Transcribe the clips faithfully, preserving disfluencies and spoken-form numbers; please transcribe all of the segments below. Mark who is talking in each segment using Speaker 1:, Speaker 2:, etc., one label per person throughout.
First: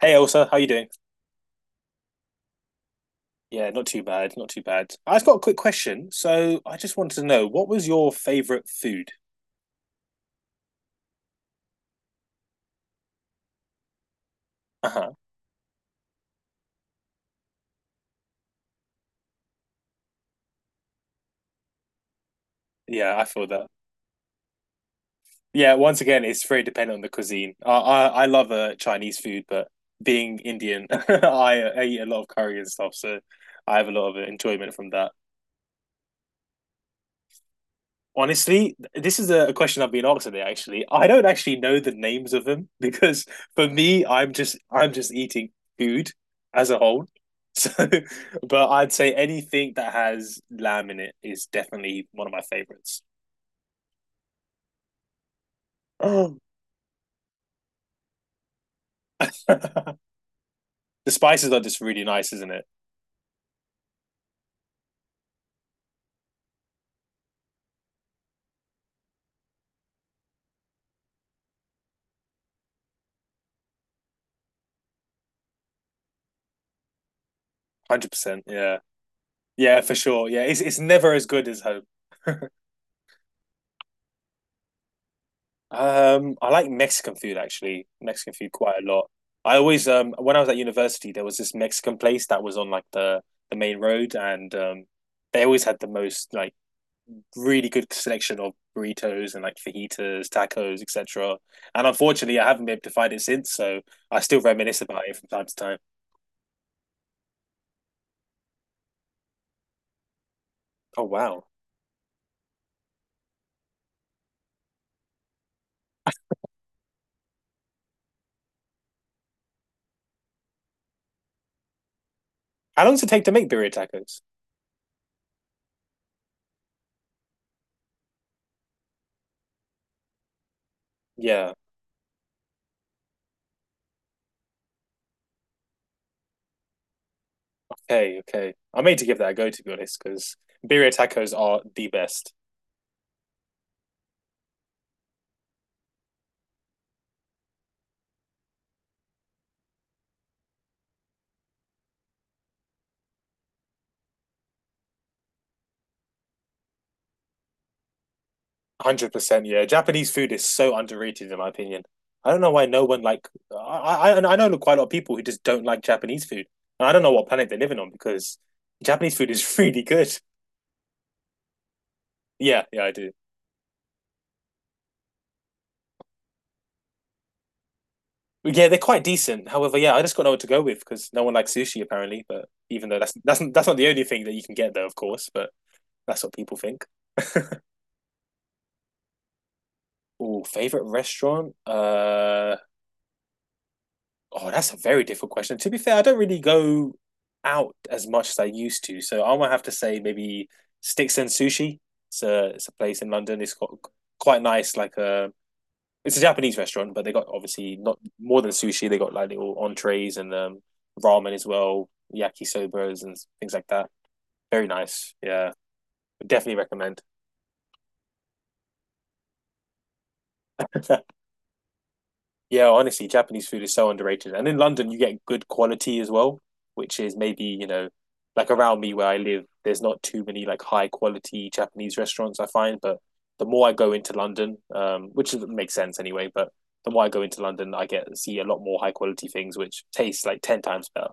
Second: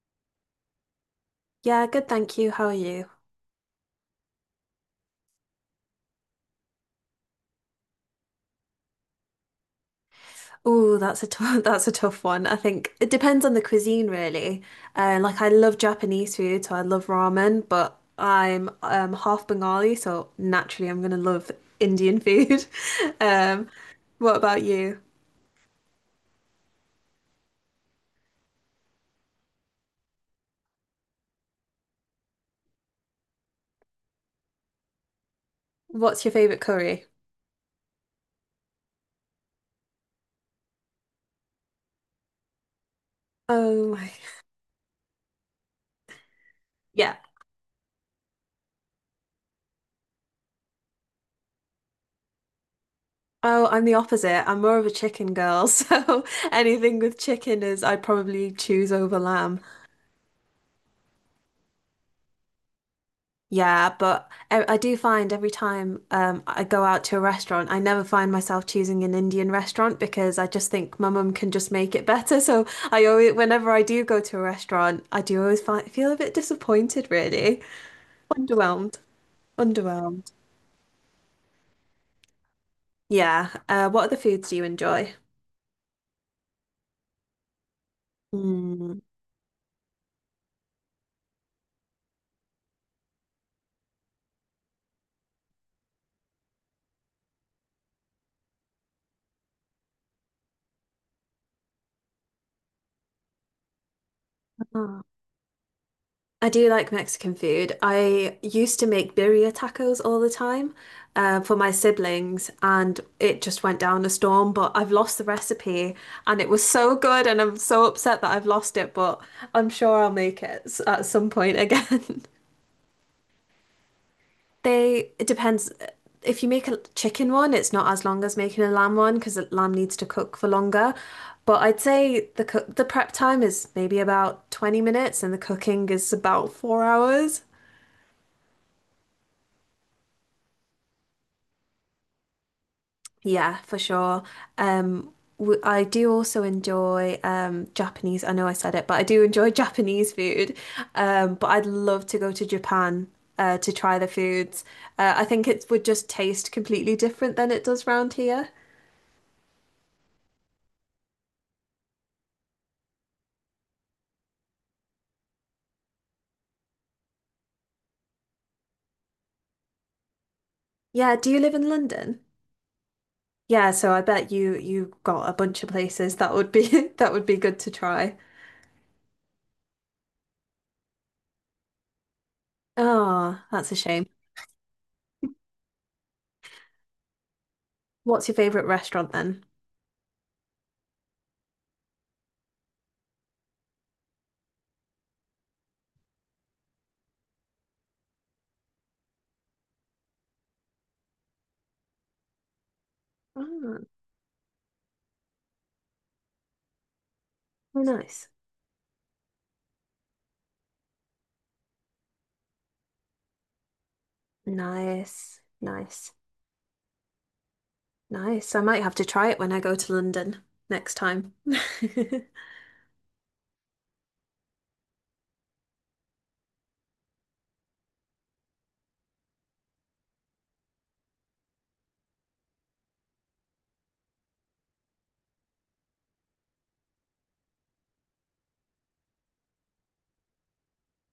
Speaker 1: Hey Elsa, how you doing?
Speaker 2: Yeah, good, thank you. How are you?
Speaker 1: Yeah, not too bad, not too bad. I've got a quick question. So I just wanted to know, what was your favorite food?
Speaker 2: Oh, that's a tough, that's a tough one. I think it depends on the cuisine, really.
Speaker 1: Uh-huh.
Speaker 2: Uh, like I love Japanese food, so I love ramen, but I'm um, half Bengali, so naturally I'm gonna love Indian food.
Speaker 1: Yeah, I feel that.
Speaker 2: Um, what about you?
Speaker 1: Yeah, once again, it's very dependent on the cuisine. I I, I love uh, Chinese food, but being Indian, I, I eat a lot of curry and stuff, so I have a lot of enjoyment from that.
Speaker 2: What's your favorite curry?
Speaker 1: Honestly, this is a question I've been asked today, actually. I don't actually know the names of them because for
Speaker 2: Oh
Speaker 1: me,
Speaker 2: my,
Speaker 1: I'm just I'm just eating food as a whole.
Speaker 2: yeah.
Speaker 1: So, but I'd say anything that has lamb in it is definitely one of my favorites.
Speaker 2: Oh, I'm the opposite. I'm more of a chicken girl, so
Speaker 1: Oh.
Speaker 2: anything with chicken is I'd probably choose over lamb.
Speaker 1: The spices are just really nice, isn't it?
Speaker 2: Yeah, but I, I do find every time um, I go out to a restaurant, I never find myself choosing an Indian restaurant because I just think my mum can just make it better. So I always, whenever I do go to a restaurant, I do always find, feel a bit disappointed, really.
Speaker 1: one hundred percent. Yeah.
Speaker 2: Underwhelmed.
Speaker 1: Yeah, for sure.
Speaker 2: Underwhelmed.
Speaker 1: Yeah, it's it's never as good as home.
Speaker 2: Yeah. Uh, what other foods do you enjoy?
Speaker 1: Um, I like Mexican food actually. Mexican food quite a
Speaker 2: Mm.
Speaker 1: lot. I always um when I was at university, there was this Mexican place that was on like the the main road, and um they always had the most like really good selection of burritos and like fajitas, tacos, et cetera. And unfortunately, I haven't been able to find it since, so I still reminisce about it from time to time.
Speaker 2: I do like Mexican food. I used to make birria tacos all the time
Speaker 1: Oh
Speaker 2: uh,
Speaker 1: wow!
Speaker 2: for my siblings, and it just went down a storm. But I've lost the recipe, and it was so good, and I'm so upset that I've lost it. But I'm sure I'll make it s- at some point again.
Speaker 1: How long does it take to make birria tacos?
Speaker 2: They, it depends. If you make a chicken one, it's not as long as making a lamb one because the lamb needs to cook for longer.
Speaker 1: Yeah.
Speaker 2: But I'd say the cook, the prep time is maybe about twenty minutes, and the cooking is about four hours.
Speaker 1: Okay. Okay. I may made to give that a go to be honest, because birria tacos are the best.
Speaker 2: Yeah, for sure. Um, w- I do also enjoy um, Japanese. I know I said it, but I do enjoy Japanese food. Um, but I'd love to go to Japan uh, to try the foods. Uh, I think it would just taste completely different than it does round here.
Speaker 1: one Hundred percent, yeah. Japanese food is so underrated in my opinion. I don't know why no one like I I and I know quite a lot of people who just don't like Japanese food, and I don't know what planet they're living on because Japanese food is really good.
Speaker 2: Yeah, do you live in London?
Speaker 1: Yeah, yeah, I do.
Speaker 2: Yeah, so I bet you you got a bunch of places that would be that would be good to try.
Speaker 1: Yeah, they're quite decent. However, yeah, I just got no one to go with because no one likes sushi apparently. But even though that's that's
Speaker 2: Oh,
Speaker 1: that's
Speaker 2: that's a
Speaker 1: not the only
Speaker 2: shame.
Speaker 1: thing that you can get there, of course. But that's what people think.
Speaker 2: What's your favorite restaurant then?
Speaker 1: Oh, favorite restaurant? Uh, Oh, that's a very difficult question. To be fair, I don't really go out as much as I used to, so I might have to say maybe Sticks and Sushi. It's a it's a place in London. It's got
Speaker 2: Oh,
Speaker 1: quite nice. Like, a it's a Japanese restaurant, but they got obviously not
Speaker 2: nice.
Speaker 1: more than sushi. They got like little entrees and um, ramen as well, yakisobas and things like that. Very nice.
Speaker 2: Nice.
Speaker 1: Yeah,
Speaker 2: Nice.
Speaker 1: definitely recommend.
Speaker 2: Nice. I might have to try it when I go to London next time.
Speaker 1: Yeah, honestly, Japanese food is so underrated. And in London, you get good quality as well, which is maybe, you know, like around me where I live, there's not too many like high quality Japanese restaurants I find. But the more I go into London, um, which is- makes sense anyway, but the more I go into London, I get see a lot more high quality things which taste like ten times better.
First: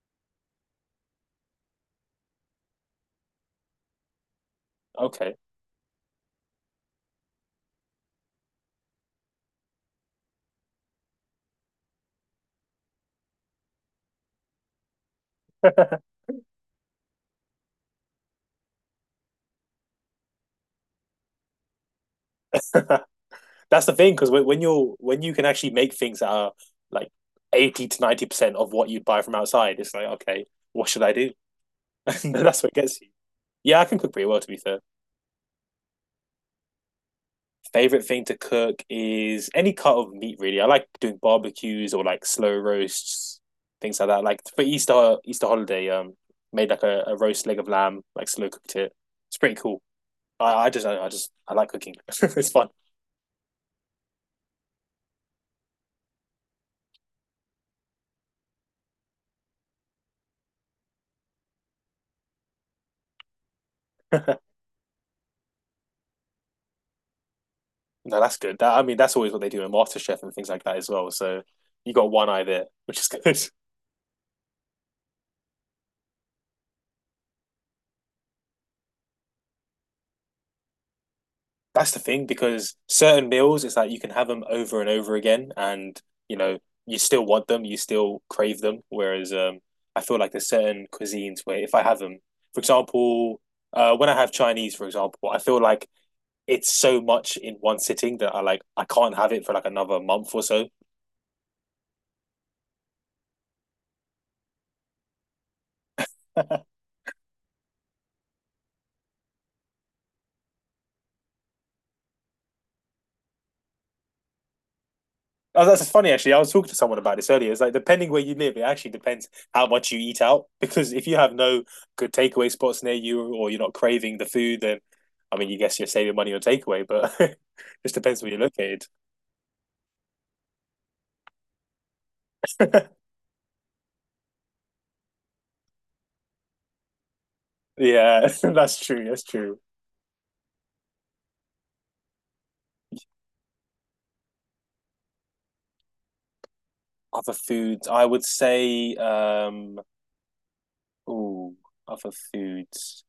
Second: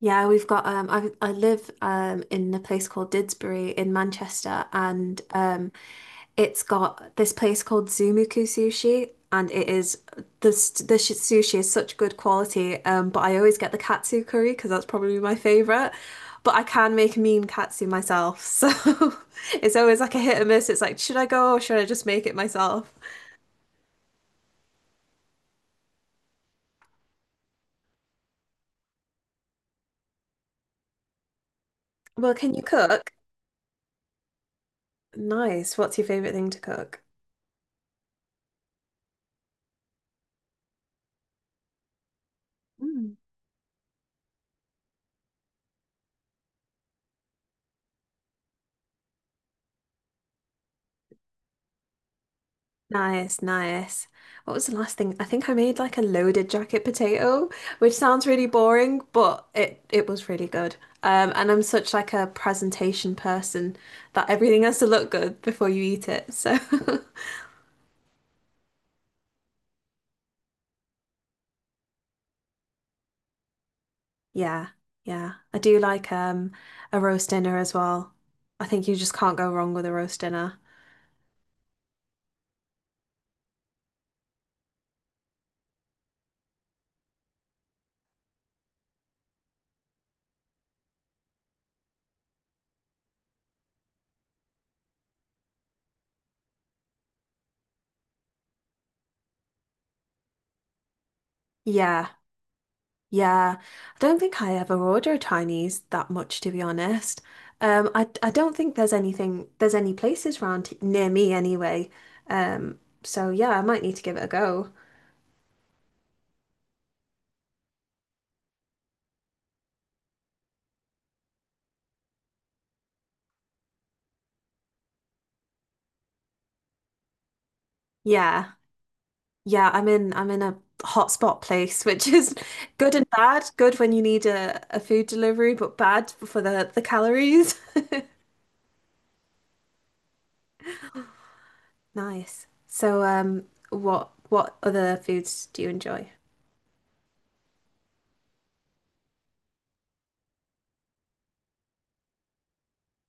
Speaker 2: Yeah, we've got um I I live um in a place called Didsbury in Manchester, and
Speaker 1: Okay.
Speaker 2: um, it's got this place called Zumuku Sushi, and it is the s- the sh- sushi is such good quality, um, but I always get the katsu curry because that's probably my favorite, but I can make mean katsu myself, so it's always like a hit or miss. It's like, should I go or should I just make it myself?
Speaker 1: That's the thing, because when, when you're when you can actually make things that are like eighty to ninety percent of what you'd buy from outside, it's like, okay, what should I do?
Speaker 2: Well, can you
Speaker 1: That's what gets
Speaker 2: cook?
Speaker 1: Yeah, I can cook pretty well, to be fair.
Speaker 2: Nice. What's your favorite thing to cook?
Speaker 1: Favorite thing to cook is any cut of meat, really. I like doing barbecues or like slow roasts, things like that. Like for Easter Easter holiday, um, made like a, a roast leg of lamb, like slow cooked it. It's pretty cool. I, I just I just I like cooking. It's fun.
Speaker 2: Nice, nice. What was the last thing? I think I made like a loaded jacket potato, which sounds really boring, but it it was really good. Um, and I'm such like a presentation person that
Speaker 1: No,
Speaker 2: everything has to look good before you eat it. So
Speaker 1: that's good. That I mean, that's always what they do in MasterChef and things like that as well. So you got one eye there, which is good.
Speaker 2: yeah, yeah. I do like um, a roast dinner as well. I think you just can't go wrong with a roast dinner.
Speaker 1: That's the thing because certain meals, it's like you can have them over and over again, and you know you still want them, you still crave them. Whereas um, I feel like there's certain cuisines where if I have them, for example, uh, when I have Chinese, for example, I feel like it's so much in one sitting that I like I can't have it for like another month or so.
Speaker 2: Yeah. Yeah, I don't think I ever order Chinese that much, to be honest. Um, I I don't think there's anything there's any places round h- near me anyway. Um, so yeah, I might need to give it a go.
Speaker 1: Oh, that's funny actually. I was talking to someone about this earlier. It's like depending where you live, it actually depends how much you eat out. Because if you have no good takeaway spots near you or you're not craving the food, then I mean you guess you're saving money on takeaway, but it just depends where you're
Speaker 2: Yeah,
Speaker 1: located.
Speaker 2: yeah, I'm in I'm in a hotspot place, which is good and bad. Good when you need a, a food delivery, but bad for the the calories.
Speaker 1: Yeah, that's true. That's true.
Speaker 2: Nice. So um, what what other foods do you enjoy?
Speaker 1: Other foods, I would say, um, ooh, other foods.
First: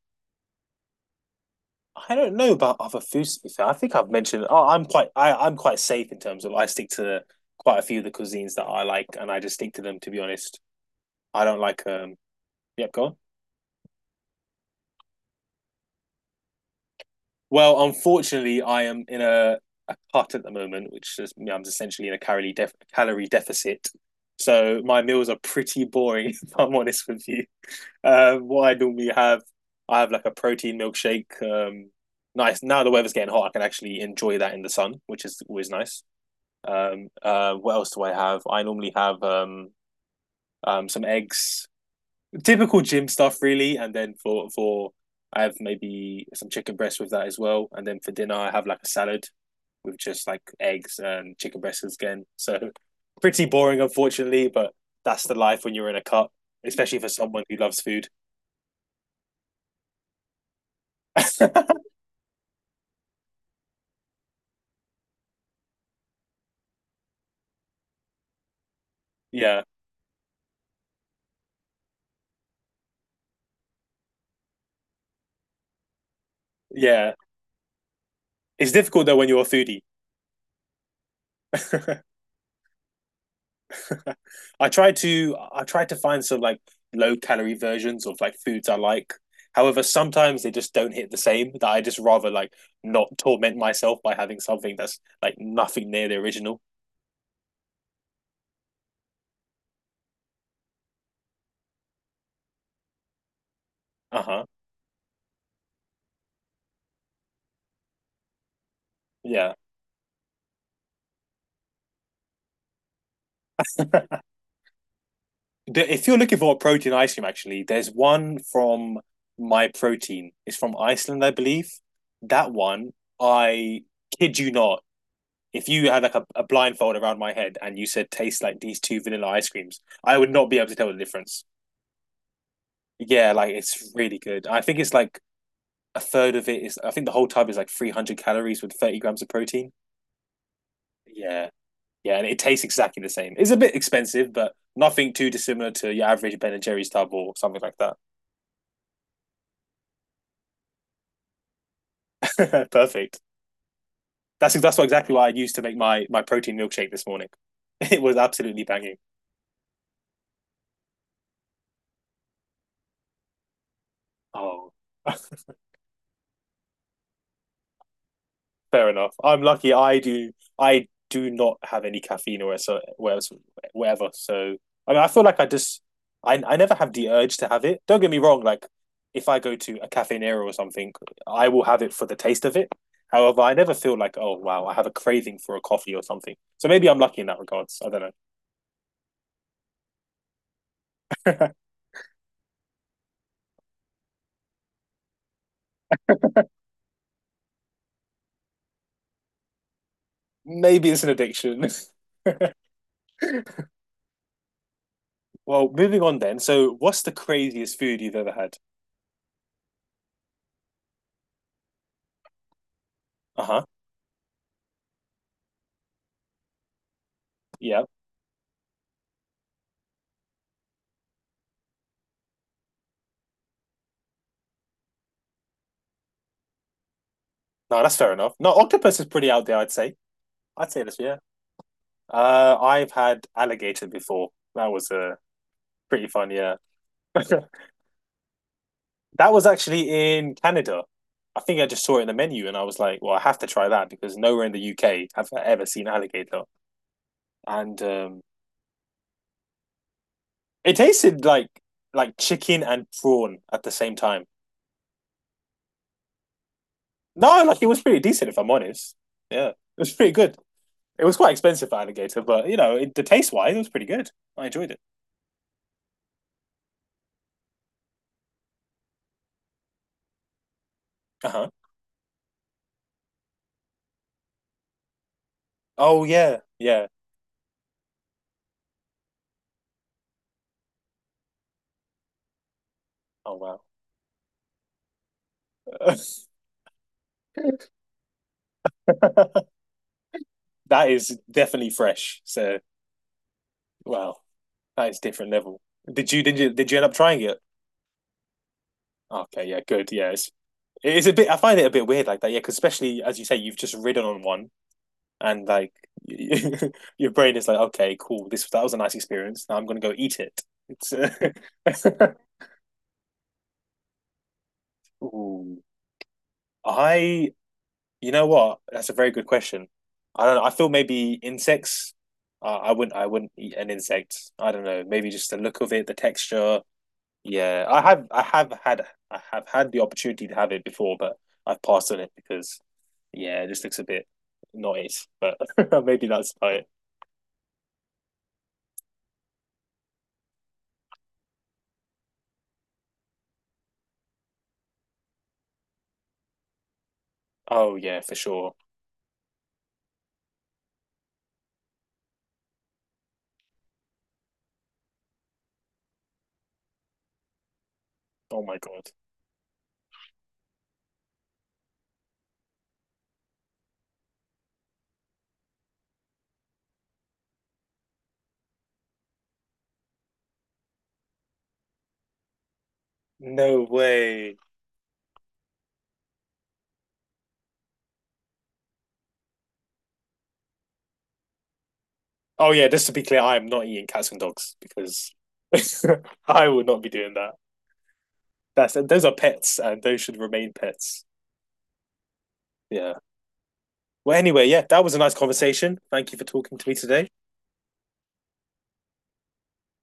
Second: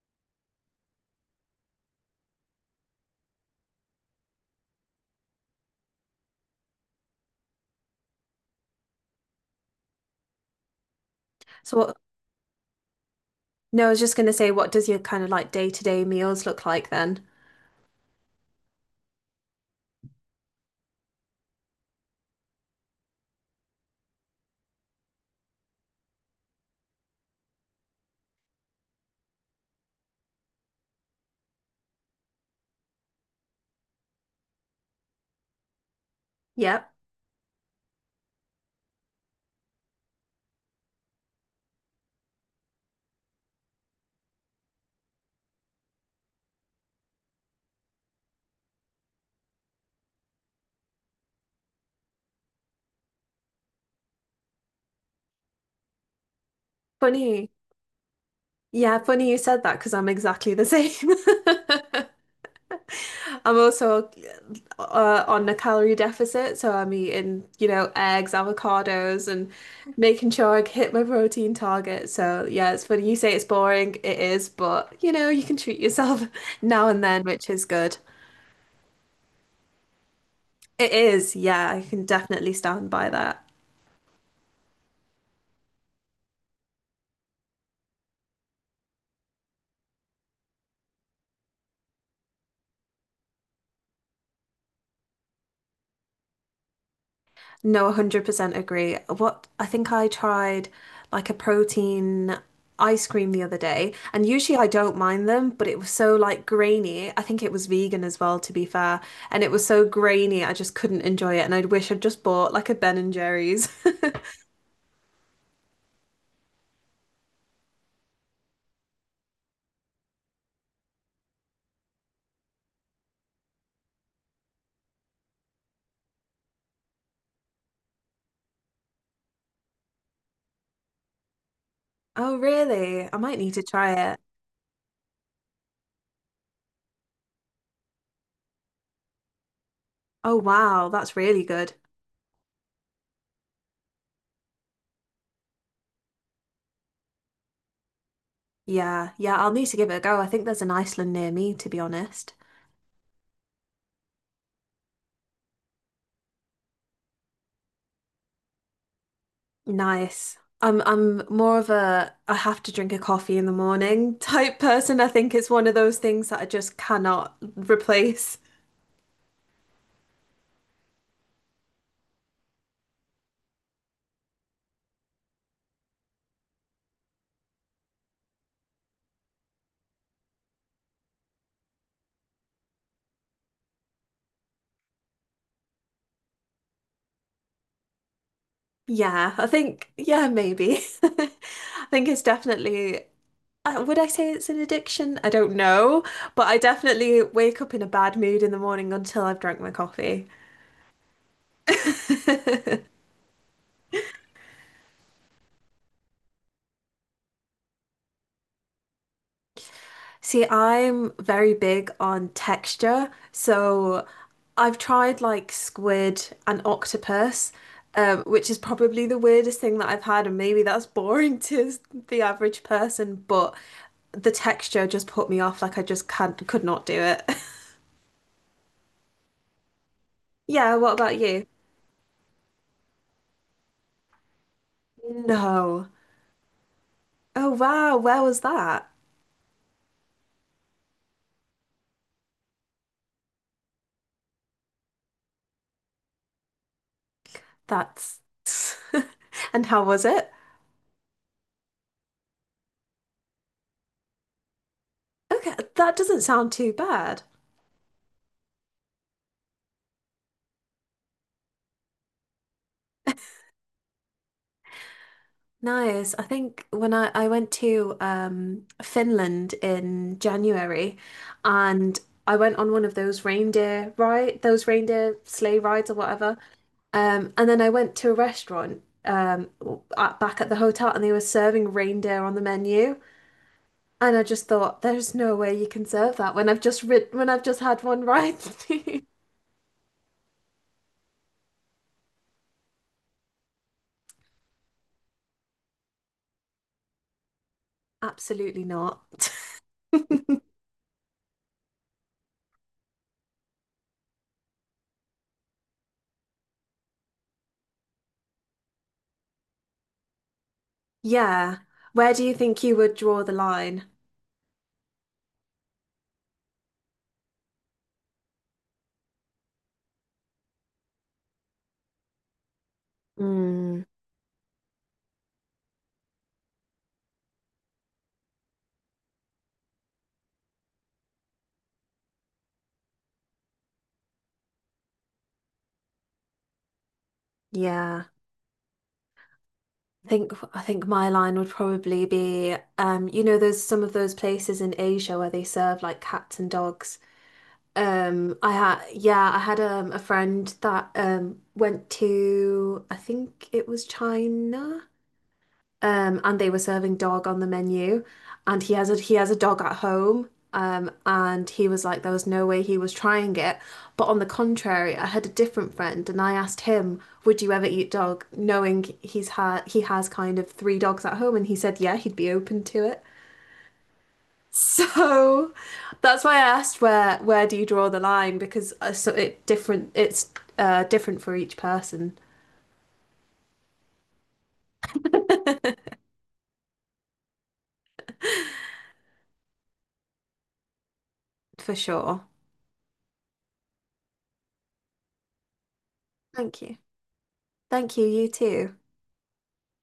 Speaker 1: I don't know about other foods, to be fair. I think I've mentioned. Oh, I'm quite. I, I'm quite safe in terms of. I stick to quite a few of the cuisines that I like, and I just stick to them. To be honest, I don't
Speaker 2: So
Speaker 1: like.
Speaker 2: what?
Speaker 1: Um yep, go on.
Speaker 2: No, I was just gonna say, what does your kind of like day-to-day meals look like then?
Speaker 1: Well, unfortunately I am in a, a cut at the moment, which is you know, I'm essentially in a calorie def- calorie deficit. So my meals are pretty boring if I'm honest with you. Um what I normally have I have like a protein milkshake. Um nice now the weather's getting hot, I can actually enjoy that in the sun, which is always nice.
Speaker 2: Yep.
Speaker 1: Um uh what else do I have? I normally have um um some eggs typical gym stuff really, and then for for I have maybe some chicken breast with that as well, and then for dinner I have like a salad with just like eggs and chicken breasts again. So pretty boring, unfortunately, but that's the life when you're in a cut, especially for someone
Speaker 2: Funny.
Speaker 1: who loves food.
Speaker 2: Yeah, funny you said that because I'm exactly the same. I'm also uh, on a calorie deficit, so I'm eating, you know, eggs, avocados, and
Speaker 1: Yeah,
Speaker 2: making sure I hit my protein target. So yeah, it's funny you say it's boring. It is, but you know, you can treat yourself now and
Speaker 1: yeah.
Speaker 2: then, which is good.
Speaker 1: It's difficult though when you're a foodie.
Speaker 2: It is. Yeah, I can definitely stand by that.
Speaker 1: I tried to I tried to find some like low calorie versions of like foods I like. However, sometimes they just don't hit the same. That I just rather like not torment myself by having something that's like nothing near the original.
Speaker 2: No, one hundred percent agree. What I think I tried like a protein ice cream the other day,
Speaker 1: Uh
Speaker 2: and
Speaker 1: huh.
Speaker 2: usually I don't mind them, but it was so like grainy. I think it was vegan as well, to be fair, and it
Speaker 1: Yeah.
Speaker 2: was so grainy, I just couldn't enjoy it, and I'd wish I'd just bought like a Ben and Jerry's.
Speaker 1: The- If you're looking for a protein ice cream, actually, there's one from My Protein. It's from Iceland, I believe. That one, I kid you not. If you had like a, a blindfold around my head and you said taste like these two vanilla ice creams, I would not be able to tell the difference.
Speaker 2: Oh, really? I
Speaker 1: Yeah,
Speaker 2: might
Speaker 1: like
Speaker 2: need to
Speaker 1: it's
Speaker 2: try
Speaker 1: really
Speaker 2: it.
Speaker 1: good. I think it's like a third of it is, I think the whole tub is like three hundred calories with thirty grams of protein.
Speaker 2: Oh, wow, that's really
Speaker 1: Yeah.
Speaker 2: good.
Speaker 1: Yeah. And it tastes exactly the same. It's a bit expensive, but nothing too dissimilar to your average Ben and Jerry's tub or something like
Speaker 2: Yeah, yeah, I'll need to give it a go. I think there's an Iceland near me, to be honest.
Speaker 1: that. Perfect. That's that's what exactly what I used to make my my protein milkshake this morning. It was absolutely banging.
Speaker 2: Nice. I'm I'm more of a I have to drink a coffee in the morning type
Speaker 1: Oh.
Speaker 2: person. I think it's one of those things that I just cannot replace.
Speaker 1: Fair enough. I'm lucky. I do. I do not have any caffeine or so whatever. So I mean, I feel like I just I I never have the urge to have it. Don't get me wrong. Like if I go to a Cafe Nero or something, I will have it for the taste of it. However, I never feel like oh wow, I have a craving for a coffee or something. So maybe I'm lucky in that regards. I don't know.
Speaker 2: Yeah, I think yeah, maybe. I think it's definitely uh, would I say it's an addiction? I don't know, but I definitely wake up in a bad mood in the morning until I've drank my coffee.
Speaker 1: Maybe it's an addiction. Well, moving on then. So what's the craziest food you've ever had?
Speaker 2: See, I'm very big on texture,
Speaker 1: Uh huh.
Speaker 2: so I've tried like squid and octopus,
Speaker 1: Yeah.
Speaker 2: um, which is probably the weirdest thing that I've had, and maybe that's boring to the average person, but the texture just put me off, like I just can't could not do it.
Speaker 1: No, that's fair enough. No, octopus is pretty out there, I'd say. I'd
Speaker 2: Yeah,
Speaker 1: say
Speaker 2: what
Speaker 1: this. Yeah.
Speaker 2: about you?
Speaker 1: Uh, I've had alligator before. That was a uh,
Speaker 2: No.
Speaker 1: pretty fun, yeah.
Speaker 2: Oh wow, where was that?
Speaker 1: That was actually in Canada. I think I just saw it in the menu and I was like, well, I have to try that because nowhere in the U K have I ever seen alligator. And
Speaker 2: That's
Speaker 1: um,
Speaker 2: and how was it?
Speaker 1: it tasted like like chicken and prawn at the same time.
Speaker 2: Okay, that doesn't sound too bad.
Speaker 1: No, like it was pretty decent if I'm honest. Yeah, it was pretty good. It was quite expensive for alligator, but you know, it, the taste wise, it was pretty good. I enjoyed it.
Speaker 2: Nice. I think when I, I went to um, Finland in January
Speaker 1: Uh huh.
Speaker 2: and I went on one of those reindeer ride, those reindeer sleigh rides or
Speaker 1: Oh
Speaker 2: whatever.
Speaker 1: yeah, yeah.
Speaker 2: Um, and then I went to a restaurant um, w- at, back at the hotel, and they were serving reindeer on the menu.
Speaker 1: Oh
Speaker 2: And I just thought, there's no way you can
Speaker 1: wow.
Speaker 2: serve that when I've just rid when I've just had one ride.
Speaker 1: That is definitely fresh. So wow, that is different level. Did you did you did you end up trying it?
Speaker 2: Absolutely not.
Speaker 1: Okay, yeah, good. Yeah, it's it is a bit. I find it a bit weird like that. Yeah, because especially as you say, you've just ridden on one, and like your brain is like, okay, cool. This That was a nice experience. Now I'm gonna go eat it. It's
Speaker 2: Yeah. Where
Speaker 1: uh...
Speaker 2: do you think you would draw the line?
Speaker 1: Ooh. I. You know what? That's a very good question. I don't know. I feel maybe insects. Uh, I wouldn't. I wouldn't eat an
Speaker 2: Mm,
Speaker 1: insect. I don't know. Maybe just the look of it, the texture. Yeah, I have I have had I have had the opportunity to have it before, but I've passed on it because yeah, it just looks a bit not it. But maybe that's about it.
Speaker 2: yeah. I think I think my line would probably be um, you know, there's some of those places in Asia where they serve like cats and dogs.
Speaker 1: Oh yeah, for
Speaker 2: Um, I
Speaker 1: sure.
Speaker 2: had yeah, I had um, a friend that um, went to I think it was China um, and they were serving dog on the menu,
Speaker 1: Oh my
Speaker 2: and he has
Speaker 1: God.
Speaker 2: a he has a dog at home, um, and he was like, there was no way he was trying it. But on the contrary, I had a different friend, and I asked him, "Would you ever eat dog?" Knowing he's had he has kind of three dogs at home, and he said, "Yeah, he'd be open to it."
Speaker 1: No way.
Speaker 2: So that's why I asked where where do you draw the line, because uh, so it different it's uh, different for each person,
Speaker 1: Oh yeah, just to be clear, I am not eating cats and dogs because I would not be doing that. That's Those are pets and those should remain pets.
Speaker 2: for sure.
Speaker 1: Yeah. Well, anyway, yeah, that was a nice conversation. Thank you for talking
Speaker 2: Thank
Speaker 1: to me
Speaker 2: you.
Speaker 1: today.
Speaker 2: Thank you, you too.